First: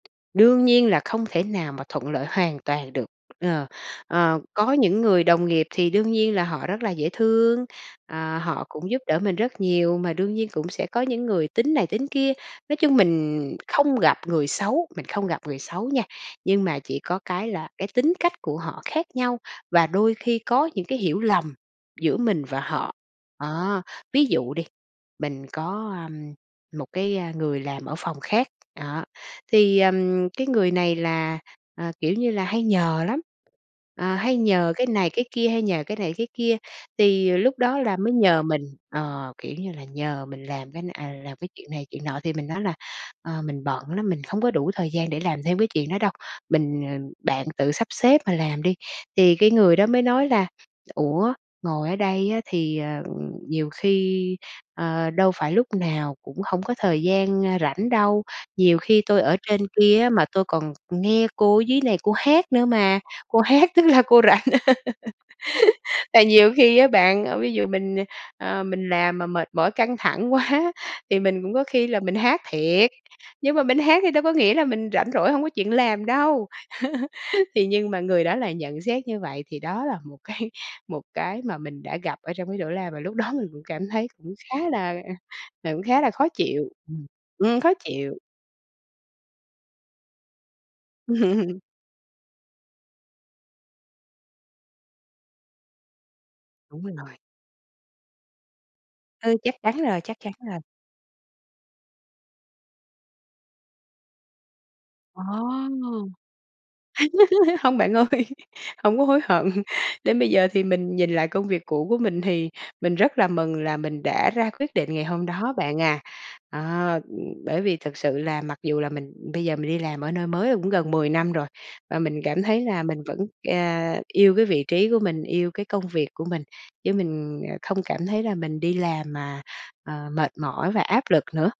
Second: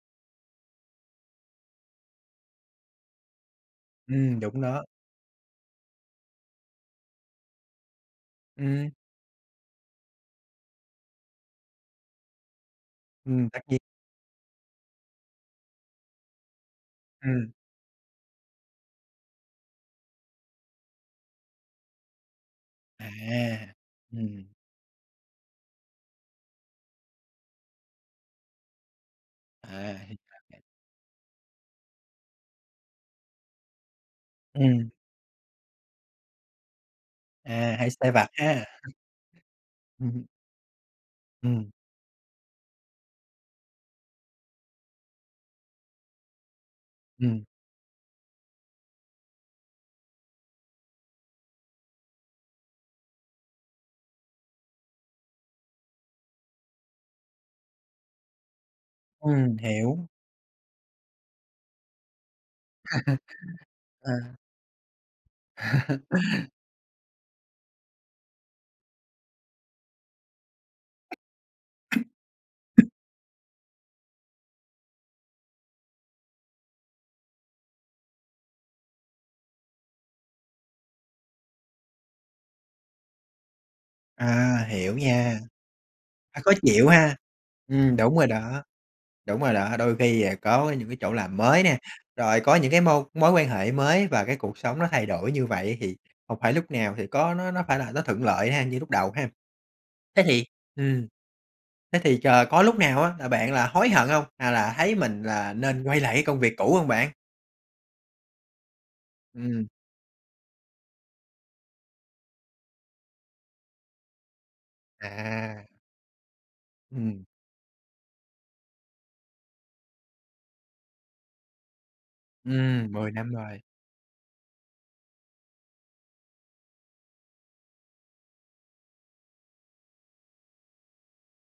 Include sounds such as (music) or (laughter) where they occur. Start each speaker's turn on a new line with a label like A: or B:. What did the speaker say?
A: Đương nhiên là không thể nào mà thuận lợi hoàn toàn được. Ờ,
B: Ừm,
A: ờ,
B: đúng
A: có
B: đó.
A: những người đồng nghiệp thì đương nhiên là họ rất là dễ thương, ờ, họ
B: Ừm.
A: cũng giúp đỡ mình rất nhiều, mà đương nhiên cũng sẽ có những người tính này, tính kia. Nói chung mình
B: Ừm, tất nhiên.
A: không gặp người xấu, mình không gặp người xấu nha, nhưng mà chỉ có cái
B: Ừm.
A: là cái tính cách của họ khác nhau, và đôi khi có những cái hiểu lầm giữa mình và họ.
B: À,
A: Đó, ví
B: ừm.
A: dụ đi, mình có, ưm, một cái, à, người làm ở phòng khác, đó, thì,
B: À, thì
A: ừm,
B: ra
A: cái
B: vậy.
A: người này là, ờ, kiểu như là, hay nhờ lắm. Ờ, hay nhờ cái
B: Ừm.
A: này cái kia, hay nhờ cái này cái kia, thì lúc
B: À,
A: đó
B: hay
A: là
B: sai
A: mới
B: vặt
A: nhờ mình,
B: ha.
A: ờ, kiểu như là,
B: Ừm hưm.
A: nhờ mình làm cái n à, làm cái chuyện
B: Ừm.
A: này chuyện nọ. Thì mình nói là, ờ: "Mình bận lắm, mình không có đủ thời gian để làm thêm cái chuyện đó đâu. Mình ờ,
B: Ừm.
A: bạn tự sắp xếp mà làm đi." Thì cái người đó mới nói là "Ủa, ngồi ở đây á thì, ờ, nhiều khi, ờ, đâu phải lúc nào cũng hổng có thời gian, ơ, rảnh đâu. Nhiều khi tôi ở
B: Ừm,
A: trên kia
B: hiểu.
A: á mà tôi còn nghe cô ở dưới này cô hát nữa mà, cô hát
B: (laughs)
A: tức là
B: Ờ.
A: cô rảnh.".
B: (laughs)
A: (laughs) Tại nhiều khi á bạn, ờ, ví dụ mình, ờ, mình làm mà mệt mỏi, căng thẳng quá thì mình cũng có khi là mình hát thiệt. Nhưng mà mình hát thì đâu có nghĩa là mình rảnh rỗi, hông có chuyện làm đâu. (laughs) Thì nhưng mà người đó lại nhận xét như vậy, thì đó là một cái một cái mà mình đã gặp ở trong cái chỗ làm và lúc đó mình cũng cảm thấy cũng
B: À,
A: khá là
B: hiểu
A: ờ,
B: nha.
A: ờ, cũng khá là khó
B: Hơi khó
A: chịu.
B: chịu
A: Ừm.
B: ha.
A: Ừm, khó
B: Ừm,
A: chịu.
B: đúng rồi đó, đúng rồi đó. Đôi khi, à, có những cái chỗ làm
A: (laughs)
B: mới nè, rồi có những cái môi mối quan hệ mới và cái cuộc sống nó thay đổi như vậy, thì không phải lúc
A: Đúng
B: nào
A: mình
B: thì
A: rồi.
B: có nó nó nó phải là nó thuận lợi ha, như lúc đầu ha.
A: Ừ, chắc chắn rồi, chắc
B: Thế
A: chắn
B: thì
A: rồi.
B: ừm, thế thì chờ có lúc nào á, là bạn là hối hận hông, à, là thấy mình
A: Ồ!
B: là nên quay lại cái công việc cũ không bạn?
A: (laughs) Hông bạn ơi, hông có hối hận.
B: Ừm.
A: Đến bây giờ thì mình nhìn lại công việc cũ của mình, thì mình rất là mừng là mình đã ra quyết định ngày hôm đó
B: À.
A: bạn à. Ờ, ừ,
B: Ừm.
A: bởi vì thực sự là mặc dù là mình bây giờ mình đi làm ở nơi mới cũng gần 10 năm rồi, và mình cảm thấy là
B: Ừm,
A: mình
B: 10
A: vẫn,
B: năm rồi.
A: à, yêu cái vị trí của mình, yêu cái công việc của mình. Chứ mình, ờ, không cảm thấy là mình đi làm mà, à, mệt mỏi và áp lực nữa.